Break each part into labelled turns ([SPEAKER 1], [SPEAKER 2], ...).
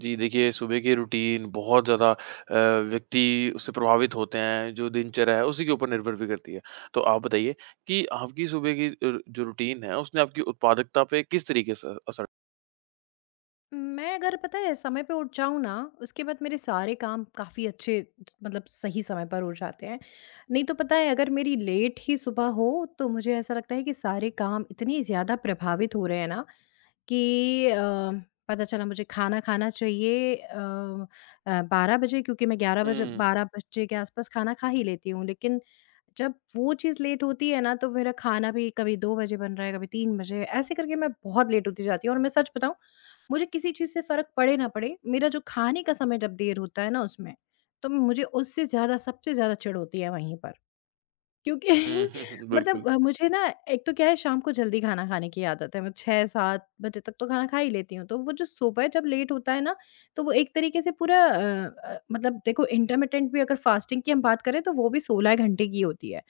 [SPEAKER 1] जी, देखिए सुबह की रूटीन बहुत ज़्यादा व्यक्ति उससे प्रभावित होते हैं, जो दिनचर्या है उसी के ऊपर निर्भर भी करती है। तो आप बताइए कि आपकी सुबह की जो रूटीन है उसने आपकी उत्पादकता पे किस तरीके से असर।
[SPEAKER 2] मैं अगर पता है समय पे उठ जाऊँ ना, उसके बाद मेरे सारे काम काफ़ी अच्छे मतलब सही समय पर हो जाते हैं। नहीं तो पता है अगर मेरी लेट ही सुबह हो, तो मुझे ऐसा लगता है कि सारे काम इतने ज़्यादा प्रभावित हो रहे हैं ना कि पता चला मुझे खाना खाना चाहिए 12 बजे, क्योंकि मैं 11 बजे
[SPEAKER 1] हुँ।
[SPEAKER 2] 12 बजे के आसपास खाना खा ही लेती हूँ। लेकिन जब वो चीज़ लेट होती है ना, तो मेरा खाना भी कभी 2 बजे बन रहा है, कभी 3 बजे, ऐसे करके मैं बहुत लेट होती जाती हूँ। और मैं सच बताऊँ, मुझे किसी चीज़ से फ़र्क पड़े ना पड़े, मेरा जो खाने का समय जब देर होता है ना उसमें, तो मुझे उससे ज़्यादा सबसे ज़्यादा चिढ़ होती है वहीं पर। क्योंकि
[SPEAKER 1] हुँ, बिल्कुल।
[SPEAKER 2] मतलब मुझे ना, एक तो क्या है, शाम को जल्दी खाना खाने की आदत है, मैं 6-7 बजे तक तो खाना खा ही लेती हूँ। तो वो जो सुबह जब लेट होता है ना, तो वो एक तरीके से पूरा मतलब देखो, इंटरमिटेंट भी अगर फास्टिंग की हम बात करें तो वो भी 16 घंटे की होती है।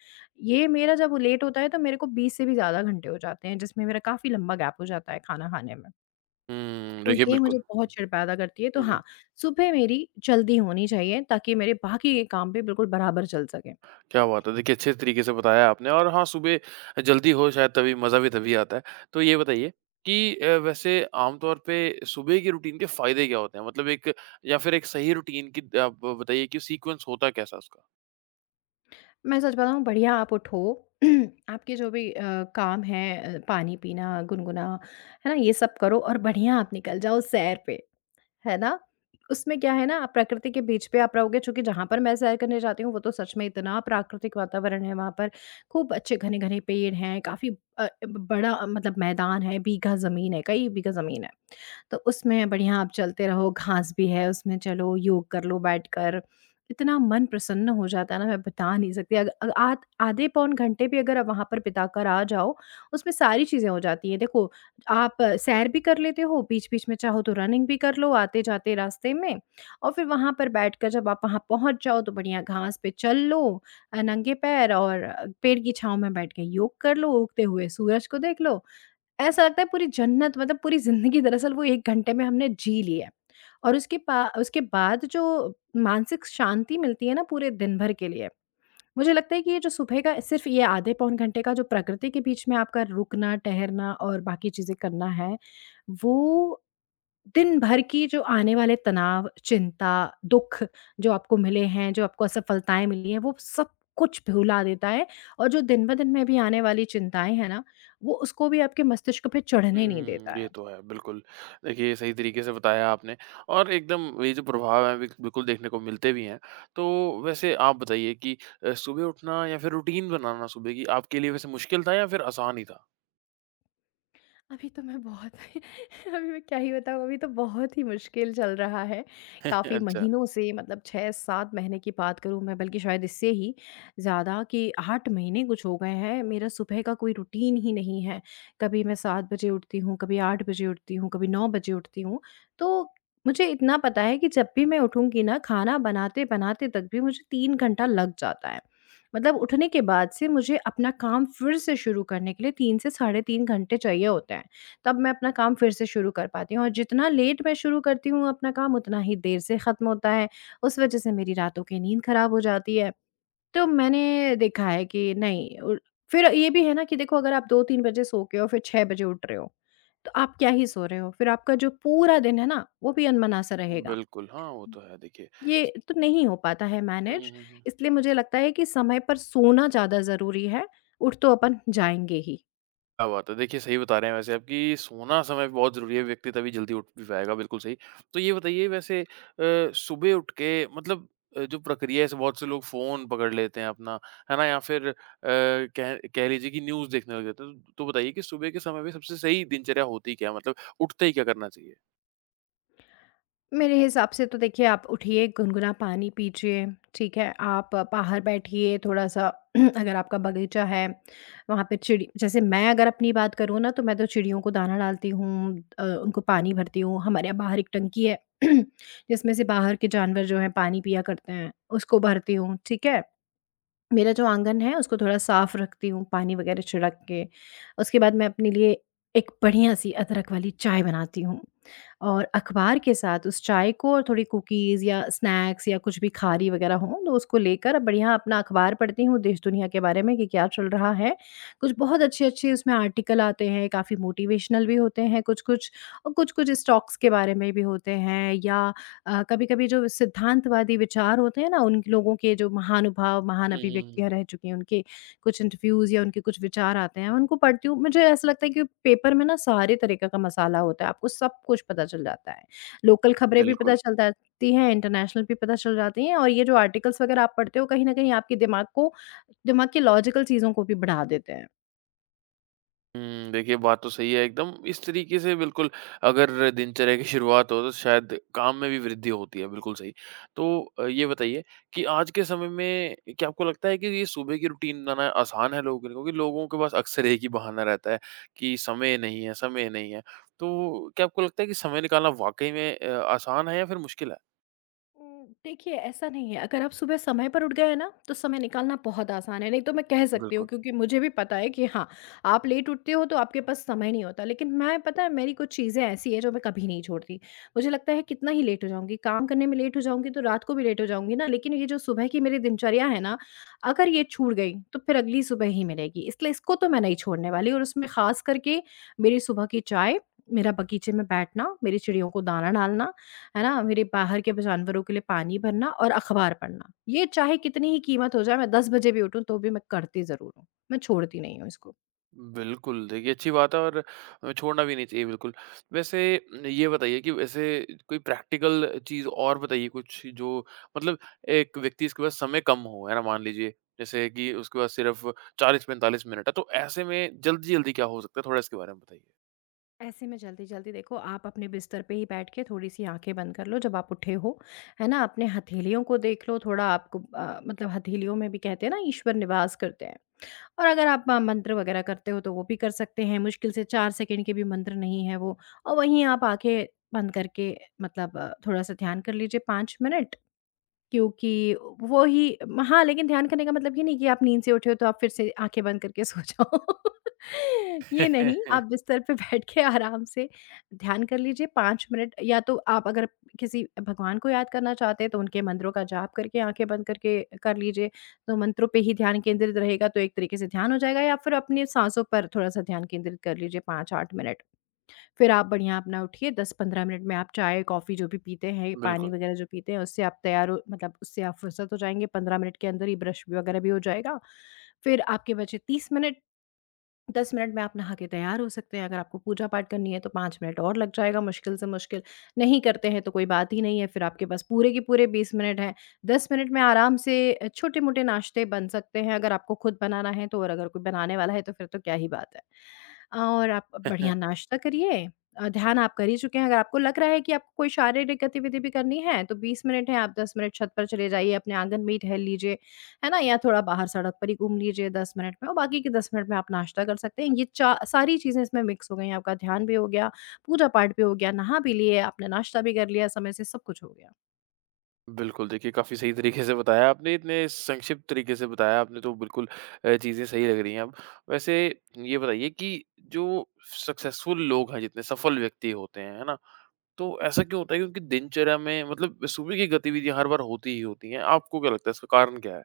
[SPEAKER 2] ये मेरा जब लेट होता है तो मेरे को 20 से भी ज़्यादा घंटे हो जाते हैं, जिसमें मेरा काफ़ी लंबा गैप हो जाता है खाना खाने में।
[SPEAKER 1] हुँ,
[SPEAKER 2] तो
[SPEAKER 1] देखिए
[SPEAKER 2] ये मुझे
[SPEAKER 1] बिल्कुल।
[SPEAKER 2] बहुत चिढ़ पैदा करती है। तो
[SPEAKER 1] हुँ, हुँ।
[SPEAKER 2] हाँ, सुबह मेरी जल्दी होनी चाहिए ताकि मेरे बाकी के काम भी बिल्कुल बराबर चल सकें।
[SPEAKER 1] क्या बात है! देखिए अच्छे तरीके से बताया आपने और हाँ, सुबह जल्दी हो शायद तभी मज़ा भी तभी आता है। तो ये बताइए कि वैसे आमतौर पे सुबह की रूटीन के फ़ायदे क्या होते हैं? मतलब एक या फिर एक सही रूटीन की आप बताइए कि सीक्वेंस होता कैसा है उसका?
[SPEAKER 2] मैं सच बताऊँ, बढ़िया आप उठो। आपके जो भी काम हैं, पानी पीना, गुनगुना, है ना? ये सब करो और बढ़िया आप निकल जाओ सैर पे, है ना? उसमें क्या है ना, आप प्रकृति के बीच पे आप रहोगे, चूँकि जहाँ पर मैं सैर करने जाती हूँ वो तो सच में इतना प्राकृतिक वातावरण है वहाँ पर। खूब अच्छे घने-घने पेड़ हैं, काफ़ी ब बड़ा मतलब मैदान है, बीघा ज़मीन है, कई बीघा ज़मीन है। तो उसमें बढ़िया आप चलते रहो, घास भी है, उसमें चलो योग कर लो बैठकर। इतना मन प्रसन्न हो जाता है ना, मैं बता नहीं सकती। अग अ, आध आधे पौन घंटे भी अगर आप वहाँ पर बिताकर आ जाओ, उसमें सारी चीज़ें हो जाती हैं। देखो, आप सैर भी कर लेते हो, बीच-बीच में चाहो तो रनिंग भी कर लो आते-जाते रास्ते में, और फिर वहाँ पर बैठकर जब आप वहाँ पहुँच जाओ तो बढ़िया घास पे चल लो नंगे पैर, और पेड़ की छाँव में बैठ के योग कर लो, उगते हुए सूरज को देख लो। ऐसा लगता है पूरी जन्नत, मतलब पूरी ज़िंदगी दरअसल वो 1 घंटे में हमने जी ली है। और उसके बाद जो मानसिक शांति मिलती है ना पूरे दिन भर के लिए, मुझे लगता है कि ये जो सुबह का सिर्फ़ ये आधे पौन घंटे का जो प्रकृति के बीच में आपका रुकना, ठहरना और बाकी चीज़ें करना है, वो दिन भर की जो आने वाले तनाव, चिंता, दुःख जो आपको मिले हैं, जो आपको असफलताएँ मिली हैं, वो सब कुछ भुला देता है, और जो दिन-ब-दिन में भी आने वाली चिंताएँ हैं ना, वो उसको भी आपके मस्तिष्क पे चढ़ने नहीं
[SPEAKER 1] हुँ,
[SPEAKER 2] देता
[SPEAKER 1] ये
[SPEAKER 2] है।
[SPEAKER 1] तो है बिल्कुल। देखिए सही तरीके से बताया आपने और एकदम ये जो प्रभाव है बिल्कुल देखने को मिलते भी हैं। तो वैसे आप बताइए कि सुबह उठना या फिर रूटीन बनाना सुबह की आपके लिए वैसे मुश्किल था या फिर आसान ही था?
[SPEAKER 2] अभी तो मैं बहुत अभी मैं क्या ही बताऊँ, अभी तो बहुत ही मुश्किल चल रहा है। काफ़ी
[SPEAKER 1] अच्छा।
[SPEAKER 2] महीनों से, मतलब 6-7 महीने की बात करूँ मैं, बल्कि शायद इससे ही ज़्यादा कि 8 महीने कुछ हो गए हैं। मेरा सुबह का कोई रूटीन ही नहीं है। कभी मैं 7 बजे उठती हूँ, कभी 8 बजे उठती हूँ, कभी 9 बजे उठती हूँ। तो मुझे इतना पता है कि जब भी मैं उठूँगी ना, खाना बनाते-बनाते तक भी मुझे 3 घंटा लग जाता है। मतलब उठने के बाद से मुझे अपना काम फिर से शुरू करने के लिए 3 से साढ़े 3 घंटे चाहिए होते हैं, तब मैं अपना काम फिर से शुरू कर पाती हूँ, और जितना लेट मैं शुरू करती हूँ अपना काम उतना ही देर से ख़त्म होता है, उस वजह से मेरी रातों की नींद ख़राब हो जाती है। तो मैंने देखा है कि नहीं, उर फिर ये भी है ना कि देखो, अगर आप 2-3 बजे सो के और फिर 6 बजे उठ रहे हो, तो आप क्या ही सो रहे हो, फिर आपका जो पूरा दिन है ना, वो भी अनमना सा रहेगा।
[SPEAKER 1] बिल्कुल, हाँ, वो तो है देखिए।
[SPEAKER 2] ये तो नहीं हो पाता है
[SPEAKER 1] हुँ, हुँ,
[SPEAKER 2] मैनेज,
[SPEAKER 1] हुँ, हुँ।
[SPEAKER 2] इसलिए मुझे लगता है कि समय पर सोना ज़्यादा ज़रूरी है, उठ तो अपन जाएँगे ही।
[SPEAKER 1] क्या बात है, देखिए सही बता रहे हैं वैसे आप कि सोना समय पे बहुत ज़रूरी है, व्यक्ति तभी जल्दी उठ भी पाएगा, बिल्कुल सही। तो ये बताइए वैसे सुबह उठ के मतलब जो प्रक्रिया है जैसे बहुत से लोग फ़ोन पकड़ लेते हैं अपना, है ना? या फिर कह कह लीजिए कि न्यूज़ देखने लग जाते हैं। तो बताइए कि सुबह के समय में सबसे सही दिनचर्या होती क्या है? मतलब उठते ही क्या करना चाहिए?
[SPEAKER 2] मेरे हिसाब से तो देखिए, आप उठिए, गुनगुना पानी पीजिए, ठीक है? आप बाहर बैठिए थोड़ा-सा। अगर आपका बगीचा है, वहाँ पे चिड़ी, जैसे मैं अगर अपनी बात करूँ ना, तो मैं तो चिड़ियों को दाना डालती हूँ, उनको पानी भरती हूँ, हमारे यहाँ बाहर एक टंकी है जिसमें से बाहर के जानवर जो हैं पानी पिया करते हैं, उसको भरती हूँ, ठीक है? मेरा जो आंगन है उसको थोड़ा साफ रखती हूँ पानी वगैरह छिड़क के। उसके बाद मैं अपने लिए एक बढ़िया सी अदरक वाली चाय बनाती हूँ, और अखबार के साथ उस चाय को और थोड़ी कुकीज़ या स्नैक्स या कुछ भी खारी वगैरह हो तो उसको लेकर बढ़िया अपना अखबार पढ़ती हूँ देश दुनिया के बारे में कि क्या चल रहा है। कुछ बहुत अच्छे अच्छे उसमें आर्टिकल आते हैं, काफ़ी मोटिवेशनल भी होते हैं कुछ कुछ, और कुछ कुछ स्टॉक्स के बारे में भी होते हैं, या कभी-कभी जो सिद्धांतवादी विचार होते हैं ना, उन लोगों के, जो महानुभाव, महान
[SPEAKER 1] हुँ, हुँ,
[SPEAKER 2] अभिव्यक्तियाँ
[SPEAKER 1] हुँ।
[SPEAKER 2] रह चुकी हैं, उनके कुछ इंटरव्यूज़ या उनके कुछ विचार आते हैं, उनको पढ़ती हूँ। मुझे ऐसा लगता है कि पेपर में ना सारे तरीके का मसाला होता है, आपको सब कुछ पता चल जाता है। लोकल खबरें भी पता
[SPEAKER 1] बिल्कुल।
[SPEAKER 2] चल जाती हैं, इंटरनेशनल भी पता चल जाती हैं, और ये जो आर्टिकल्स वगैरह आप पढ़ते हो, कहीं न कहीं आपके दिमाग के लॉजिकल चीज़ों को भी बढ़ा देते हैं।
[SPEAKER 1] हुँ, देखिए बात तो सही है एकदम। इस तरीके से बिल्कुल अगर दिनचर्या की शुरुआत हो तो शायद काम में भी वृद्धि होती है, बिल्कुल सही। तो ये बताइए कि आज के समय में क्या आपको लगता है कि ये सुबह की रूटीन बनाना आसान है लोगों के लिए? क्योंकि लोगों के पास अक्सर एक ही बहाना रहता है कि समय नहीं है, समय नहीं है। तो क्या आपको लगता है कि समय निकालना वाक़ई में आसान है या फिर मुश्किल है?
[SPEAKER 2] देखिए, ऐसा नहीं है, अगर आप सुबह समय पर उठ गए हैं ना, तो समय निकालना बहुत आसान है, नहीं तो मैं कह सकती हूँ
[SPEAKER 1] बिल्कुल।
[SPEAKER 2] क्योंकि मुझे भी पता है कि हाँ, आप लेट उठते हो तो आपके पास समय नहीं होता। लेकिन मैं पता है, मेरी कुछ चीज़ें ऐसी हैं जो मैं कभी नहीं छोड़ती। मुझे लगता है कितना ही लेट हो जाऊँगी, काम करने में लेट हो जाऊँगी तो रात को भी लेट हो जाऊँगी ना, लेकिन ये जो सुबह की मेरी दिनचर्या है ना, अगर ये छूट गई तो फिर अगली सुबह ही मिलेगी। इसलिए इसको तो मैं नहीं छोड़ने वाली, और उसमें ख़ास करके मेरी सुबह की चाय, मेरा बगीचे में बैठना, मेरी चिड़ियों को दाना डालना, है ना? मेरे बाहर के जानवरों के लिए पानी भरना और अखबार पढ़ना। ये चाहे कितनी ही कीमत हो जाए, मैं 10 बजे भी उठूँ तो भी मैं करती ज़रूर हूँ। मैं छोड़ती नहीं हूँ इसको।
[SPEAKER 1] बिल्कुल, देखिए अच्छी बात है और छोड़ना भी नहीं चाहिए बिल्कुल। वैसे ये बताइए कि वैसे कोई प्रैक्टिकल चीज़ और बताइए कुछ जो मतलब एक व्यक्ति इसके पास समय कम हो, है ना? मान लीजिए जैसे कि उसके पास सिर्फ़ 40-45 मिनट है, तो ऐसे में जल्दी-जल्दी क्या हो सकता है? थोड़ा इसके बारे में बताइए।
[SPEAKER 2] ऐसे में जल्दी-जल्दी देखो, आप अपने बिस्तर पे ही बैठ के थोड़ी-सी आँखें बंद कर लो जब आप उठे हो, है ना? अपने हथेलियों को देख लो थोड़ा, आपको मतलब हथेलियों में भी कहते हैं ना ईश्वर निवास करते हैं। और अगर आप म मंत्र वगैरह करते हो तो वो भी कर सकते हैं, मुश्किल से 4 सेकंड के भी मंत्र नहीं है वो। और वहीं आप आँखें बंद करके मतलब थोड़ा-सा ध्यान कर लीजिए 5 मिनट, क्योंकि वो ही हाँ, लेकिन ध्यान करने का मतलब ये नहीं कि आप नींद से उठे हो तो आप फिर से आँखें बंद करके सो जाओ। ये नहीं, आप बिस्तर पे बैठ के आराम से ध्यान कर लीजिए 5 मिनट, या तो आप अगर किसी भगवान को याद करना चाहते हैं तो उनके मंत्रों का जाप करके आँखें बंद करके कर लीजिए, तो मंत्रों पे ही ध्यान केंद्रित रहेगा तो एक तरीके से ध्यान हो जाएगा, या फिर अपनी साँसों पर थोड़ा-सा ध्यान केंद्रित कर लीजिए 5-8 मिनट। फिर आप बढ़िया अपना उठिए, 10-15 मिनट में आप चाय, कॉफ़ी जो भी पीते हैं, पानी
[SPEAKER 1] बिल्कुल।
[SPEAKER 2] वगैरह जो पीते हैं, उससे आप तैयार हो, मतलब उससे आप फुर्सत हो जाएँगे। 15 मिनट के अंदर ये ब्रश वगैरह भी हो जाएगा। फिर आपके बचे 30 मिनट, 10 मिनट में आप नहा के तैयार हो सकते हैं, अगर आपको पूजा पाठ करनी है तो 5 मिनट और लग जाएगा मुश्किल से मुश्किल, नहीं करते हैं तो कोई बात ही नहीं है, फिर आपके पास पूरे के पूरे 20 मिनट हैं। 10 मिनट में आराम से छोटे-मोटे नाश्ते बन सकते हैं, अगर आपको खुद बनाना है तो, और अगर कोई बनाने वाला है तो फिर तो क्या ही बात है। और आप बढ़िया नाश्ता करिए, ध्यान आप कर ही चुके हैं, अगर आपको लग रहा है कि आपको कोई शारीरिक गतिविधि भी करनी है, तो 20 मिनट है, आप 10 मिनट छत पर चले जाइए, अपने आंगन में ही टहल लीजिए। है ना? या थोड़ा बाहर सड़क पर ही घूम लीजिए 10 मिनट में और बाकी के 10 मिनट में आप नाश्ता कर सकते हैं। ये चा सारी चीज़ें इसमें मिक्स हो गई हैं, आपका ध्यान भी हो गया, पूजा-पाठ भी हो गया, नहा भी लिए, आपने नाश्ता भी कर लिया समय से, सब कुछ हो गया।
[SPEAKER 1] बिल्कुल, देखिए काफ़ी सही तरीके से बताया आपने, इतने संक्षिप्त तरीके से बताया आपने तो बिल्कुल चीज़ें सही लग रही हैं अब। वैसे ये बताइए कि जो सक्सेसफुल लोग हैं जितने सफल व्यक्ति होते हैं, है ना? तो ऐसा क्यों होता है कि उनकी दिनचर्या में मतलब सुबह की गतिविधियाँ हर बार होती ही होती हैं, आपको क्या लगता है इसका कारण क्या है?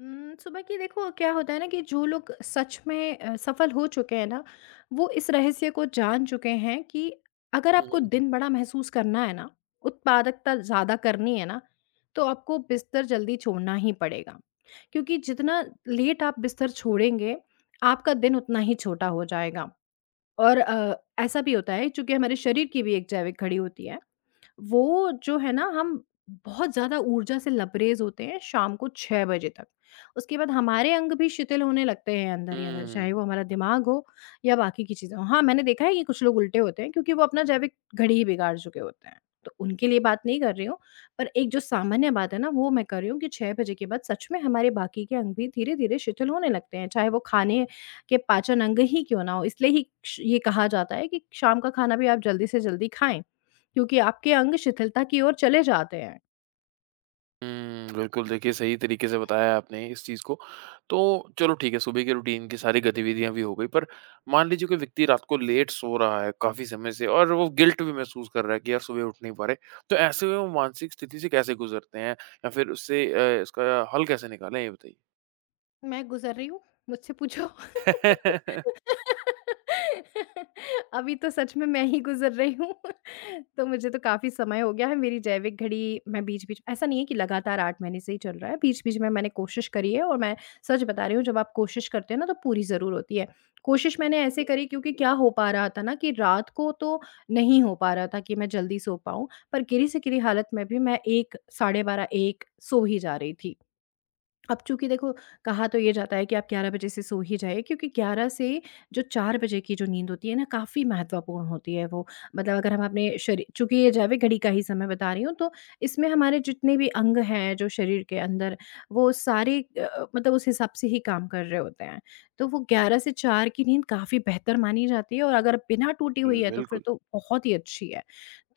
[SPEAKER 2] सुबह की देखो क्या होता है ना कि जो लोग सच में सफल हो चुके हैं ना, वो इस रहस्य को जान चुके हैं कि अगर
[SPEAKER 1] हुँ,
[SPEAKER 2] आपको
[SPEAKER 1] हुँ, हुँ।
[SPEAKER 2] दिन बड़ा महसूस करना है ना, उत्पादकता ज़्यादा करनी है ना, तो आपको बिस्तर जल्दी छोड़ना ही पड़ेगा। क्योंकि जितना लेट आप बिस्तर छोड़ेंगे, आपका दिन उतना ही छोटा हो जाएगा और ऐसा भी होता है चूँकि हमारे शरीर की भी एक जैविक घड़ी होती है। वो जो है ना, हम बहुत ज़्यादा ऊर्जा से लबरेज़ होते हैं शाम को 6 बजे तक। उसके बाद हमारे अंग भी शिथिल होने लगते हैं अंदर ही अंदर, चाहे
[SPEAKER 1] हुँ।
[SPEAKER 2] वो हमारा दिमाग हो या बाकी की चीज़ें हों। हाँ, मैंने देखा है कि कुछ लोग उल्टे होते हैं क्योंकि वो अपना जैविक घड़ी ही बिगाड़ चुके होते हैं। तो उनके लिए बात नहीं कर रही हूँ, पर एक जो सामान्य बात है ना, वो मैं कर रही हूँ कि 6 बजे के बाद सच में हमारे बाकी के अंग भी धीरे-धीरे शिथिल होने लगते हैं, चाहे वो खाने के पाचन अंग ही क्यों ना हो। इसलिए ही श ये कहा जाता है कि शाम का खाना भी आप जल्दी से जल्दी खाएँ। क्योंकि आपके अंग शिथिलता की ओर चले जाते हैं।
[SPEAKER 1] हुँ, बिल्कुल देखिए सही तरीके से बताया आपने इस चीज़ को। तो चलो ठीक है, सुबह की रूटीन की सारी गतिविधियाँ भी हो गई, पर मान लीजिए कोई व्यक्ति रात को लेट सो रहा है काफ़ी समय से और वो गिल्ट भी महसूस कर रहा है कि यार सुबह उठ नहीं पा रहे। तो ऐसे में वो मानसिक स्थिति से कैसे गुज़रते हैं या फिर उससे इसका हल कैसे निकालें ये बताइए?
[SPEAKER 2] मैं गुज़र रही हूँ, मुझसे पूछो। अभी तो सच में मैं ही गुज़र रही हूँ। तो मुझे तो काफ़ी समय हो गया है, मेरी जैविक घड़ी, मैं बीच-बीच, ऐसा नहीं है कि लगातार 8 महीने से ही चल रहा है, बीच-बीच में मैंने कोशिश करी है और मैं सच बता रही हूँ, जब आप कोशिश करते हैं ना तो पूरी ज़रूर होती है। कोशिश मैंने ऐसे करी क्योंकि क्या हो पा रहा था ना कि रात को तो नहीं हो पा रहा था कि मैं जल्दी सो पाऊँ, पर गिरी से गिरी हालत में भी मैं 1 साढ़े 12, 1 सो ही जा रही थी। अब चूँकि देखो, कहा तो ये जाता है कि आप 11 बजे से सो ही जाइए क्योंकि 11 से जो 4 बजे की जो नींद होती है ना, काफ़ी महत्वपूर्ण होती है वो। मतलब अगर हम अपने शरी चूँकि ये जैविक घड़ी का ही समय बता रही हूँ, तो इसमें हमारे जितने भी अंग हैं जो शरीर के अंदर, वो सारे मतलब उस हिसाब से ही काम कर रहे होते हैं। तो वो 11 से 4 की नींद काफ़ी बेहतर मानी जाती है और अगर बिना टूटी
[SPEAKER 1] बिल
[SPEAKER 2] हुई है, तो फिर
[SPEAKER 1] बिल्कुल,
[SPEAKER 2] तो बहुत ही अच्छी है।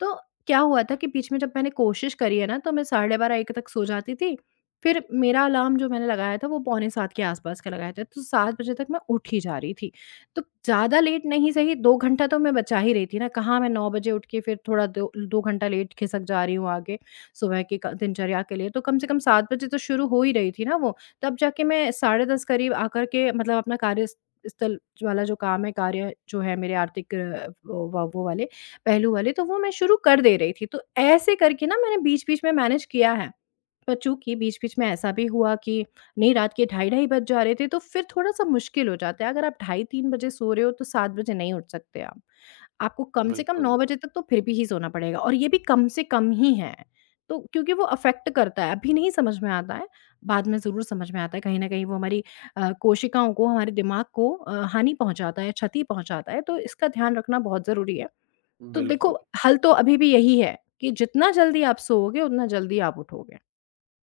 [SPEAKER 2] तो क्या हुआ था कि बीच में जब मैंने कोशिश करी है ना, तो मैं साढ़े 12, 1 तक सो जाती थी। फिर मेरा अलार्म जो मैंने लगाया था वो पौने 7 के आस-पास का लगाया था, तो 7 बजे तक मैं उठ ही जा रही थी। तो ज़्यादा लेट नहीं, सही 2 घंटा तो मैं बचा ही रही थी ना, कहाँ मैं 9 बजे उठ के फिर थोड़ा दो 2 घंटा लेट खिसक जा रही हूँ आगे, सुबह की क दिनचर्या के लिए। तो कम से कम 7 बजे तो शुरू हो ही रही थी ना वो, तब जाके मैं 10:30 करीब आकर के मतलब अपना कार्य स स्थल वाला जो काम है, कार्य जो है मेरे आर्थिक वो वाले, पहलू वाले, तो वो मैं शुरू कर दे रही थी। तो ऐसे करके ना मैंने बीच-बीच में मैनेज किया है। पर चूँकि बीच-बीच में ऐसा भी हुआ कि नहीं, रात के ढाई ढाई बज जा रहे थे, तो फिर थोड़ा-सा मुश्किल हो जाता है। अगर आप ढाई, 3 बजे सो रहे हो, तो 7 बजे नहीं उठ सकते आप। आपको कम से कम
[SPEAKER 1] बिल्कुल,
[SPEAKER 2] 9 बजे तक तो फिर भी ही सोना पड़ेगा और ये भी कम से कम ही है। तो क्योंकि वो अफ़ेक्ट करता है, अभी नहीं समझ में आता है, बाद में ज़रूर समझ में आता है। कहीं न कहीं वो हमारी कोशिकाओं को, हमारे दिमाग को हानि पहुँचाता है, क्षति पहुँचाता है, तो इसका ध्यान रखना बहुत ज़रूरी है। तो
[SPEAKER 1] बिल्कुल।
[SPEAKER 2] देखो, हल तो अभी भी यही है कि जितना जल्दी आप सोओगे, उतना जल्दी आप उठोगे।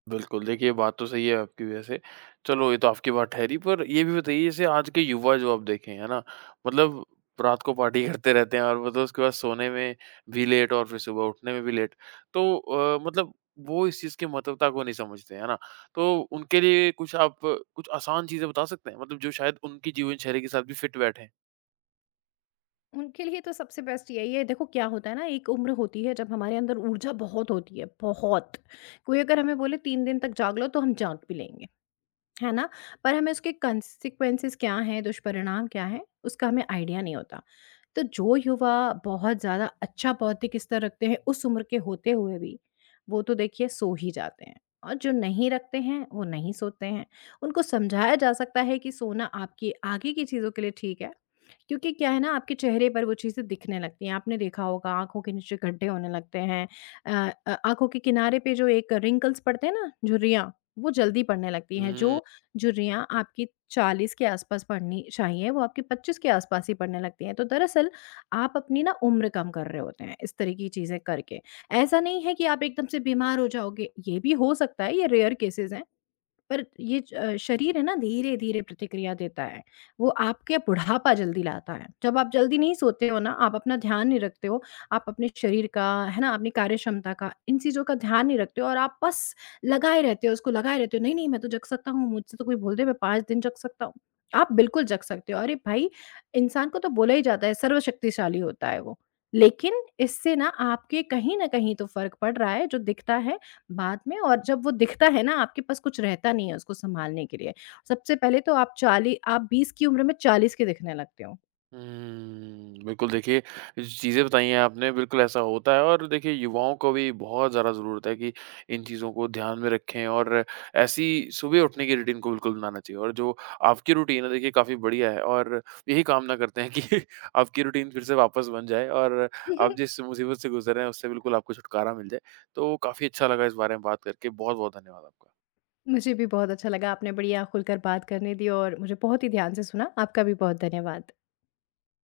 [SPEAKER 1] बिल्कुल, देखिए बात तो सही है आपकी वैसे। चलो ये तो आपकी बात ठहरी पर ये भी बताइए जैसे आज के युवा जो आप देखें, है ना? मतलब रात को पार्टी करते रहते हैं और मतलब उसके बाद सोने में भी लेट और फिर सुबह उठने में भी लेट। तो मतलब वो इस चीज़ की महत्वता को नहीं समझते, है ना? तो उनके लिए कुछ आप कुछ आसान चीज़ें बता सकते हैं? मतलब जो शायद उनकी जीवनशैली के साथ भी फिट बैठे।
[SPEAKER 2] उनके लिए तो सबसे बेस्ट यही है, देखो क्या होता है ना, एक उम्र होती है जब हमारे अंदर ऊर्जा बहुत होती है, बहुत। कोई अगर हमें बोले तीन दिन तक जाग लो तो हम जाग भी लेंगे, है ना? पर हमें उसके कंसेक्वेंसेस क्या हैं, दुष्परिणाम क्या हैं, उसका हमें आइडिया नहीं होता। तो जो युवा बहुत ज़्यादा अच्छा बौद्धिक स्तर रखते हैं, उस उम्र के होते हुए भी, वो तो देखिए सो ही जाते हैं और जो नहीं रखते हैं, वो नहीं सोते हैं। उनको समझाया जा सकता है कि सोना आपकी आगे की चीज़ों के लिए ठीक है, क्योंकि क्या है ना, आपके चेहरे पर वो चीज़ें दिखने लगती हैं। आपने देखा होगा आँखों के नीचे गड्ढे होने लगते हैं, आँखों के किनारे पे जो एक रिंकल्स पड़ते हैं ना, झुर्रियाँ, वो जल्दी पड़ने लगती हैं,
[SPEAKER 1] हुँ।
[SPEAKER 2] जो झुर्रियाँ आपकी 40 के आसपास पड़नी चाहिए, वो आपकी 25 के आसपास ही पड़ने लगती हैं। तो दरअसल आप अपनी ना उम्र कम कर रहे होते हैं, इस तरह की चीज़ें करके। ऐसा नहीं है कि आप एकदम से बीमार हो जाओगे, ये भी हो सकता है, ये रेयर केसेस हैं। पर ये शरीर है ना, धीरे-धीरे प्रतिक्रिया देता है। वो आपके बुढ़ापा जल्दी लाता है। जब आप जल्दी नहीं सोते हो ना, आप अपना ध्यान नहीं रखते हो, आप अपने शरीर का, है ना, अपनी कार्य क्षमता का, इन चीज़ों का ध्यान नहीं रखते हो और आप बस लगाए रहते हो, उसको लगाए रहते हो, "नहीं, नहीं, मैं तो जग सकता हूँ, मुझसे तो कोई बोल दे मैं 5 दिन जग सकता हूँ।" आप बिल्कुल जग सकते हो। अरे भाई! इंसान को तो बोला ही जाता है सर्वशक्तिशाली होता है वो। लेकिन इससे ना आपके कहीं न कहीं तो फ़र्क पड़ रहा है, जो दिखता है बाद में और जब वो दिखता है ना, आपके पास कुछ रहता नहीं है उसको सँभालने के लिए। सबसे पहले तो आप चाली आप 20 की उम्र में 40 के दिखने लगते हो।
[SPEAKER 1] हुँ, बिल्कुल देखिए, जो चीज़ें बताई हैं आपने बिल्कुल ऐसा होता है और देखिए युवाओं को भी बहुत ज़्यादा ज़रूरत है कि इन चीज़ों को ध्यान में रखें और ऐसी सुबह उठने की रूटीन को बिल्कुल बनाना चाहिए और जो आपकी रूटीन है देखिए काफ़ी बढ़िया है और यही कामना करते हैं कि आपकी रूटीन फिर से वापस बन जाए और आप जिस मुसीबत से गुज़र रहे हैं उससे बिल्कुल आपको छुटकारा मिल जाए। तो काफ़ी अच्छा लगा इस बारे में बात करके, बहुत-बहुत धन्यवाद आपका।
[SPEAKER 2] मुझे भी बहुत अच्छा लगा, आपने बढ़िया खुलकर बात करने दी और मुझे बहुत ही ध्यान से सुना। आपका भी बहुत धन्यवाद।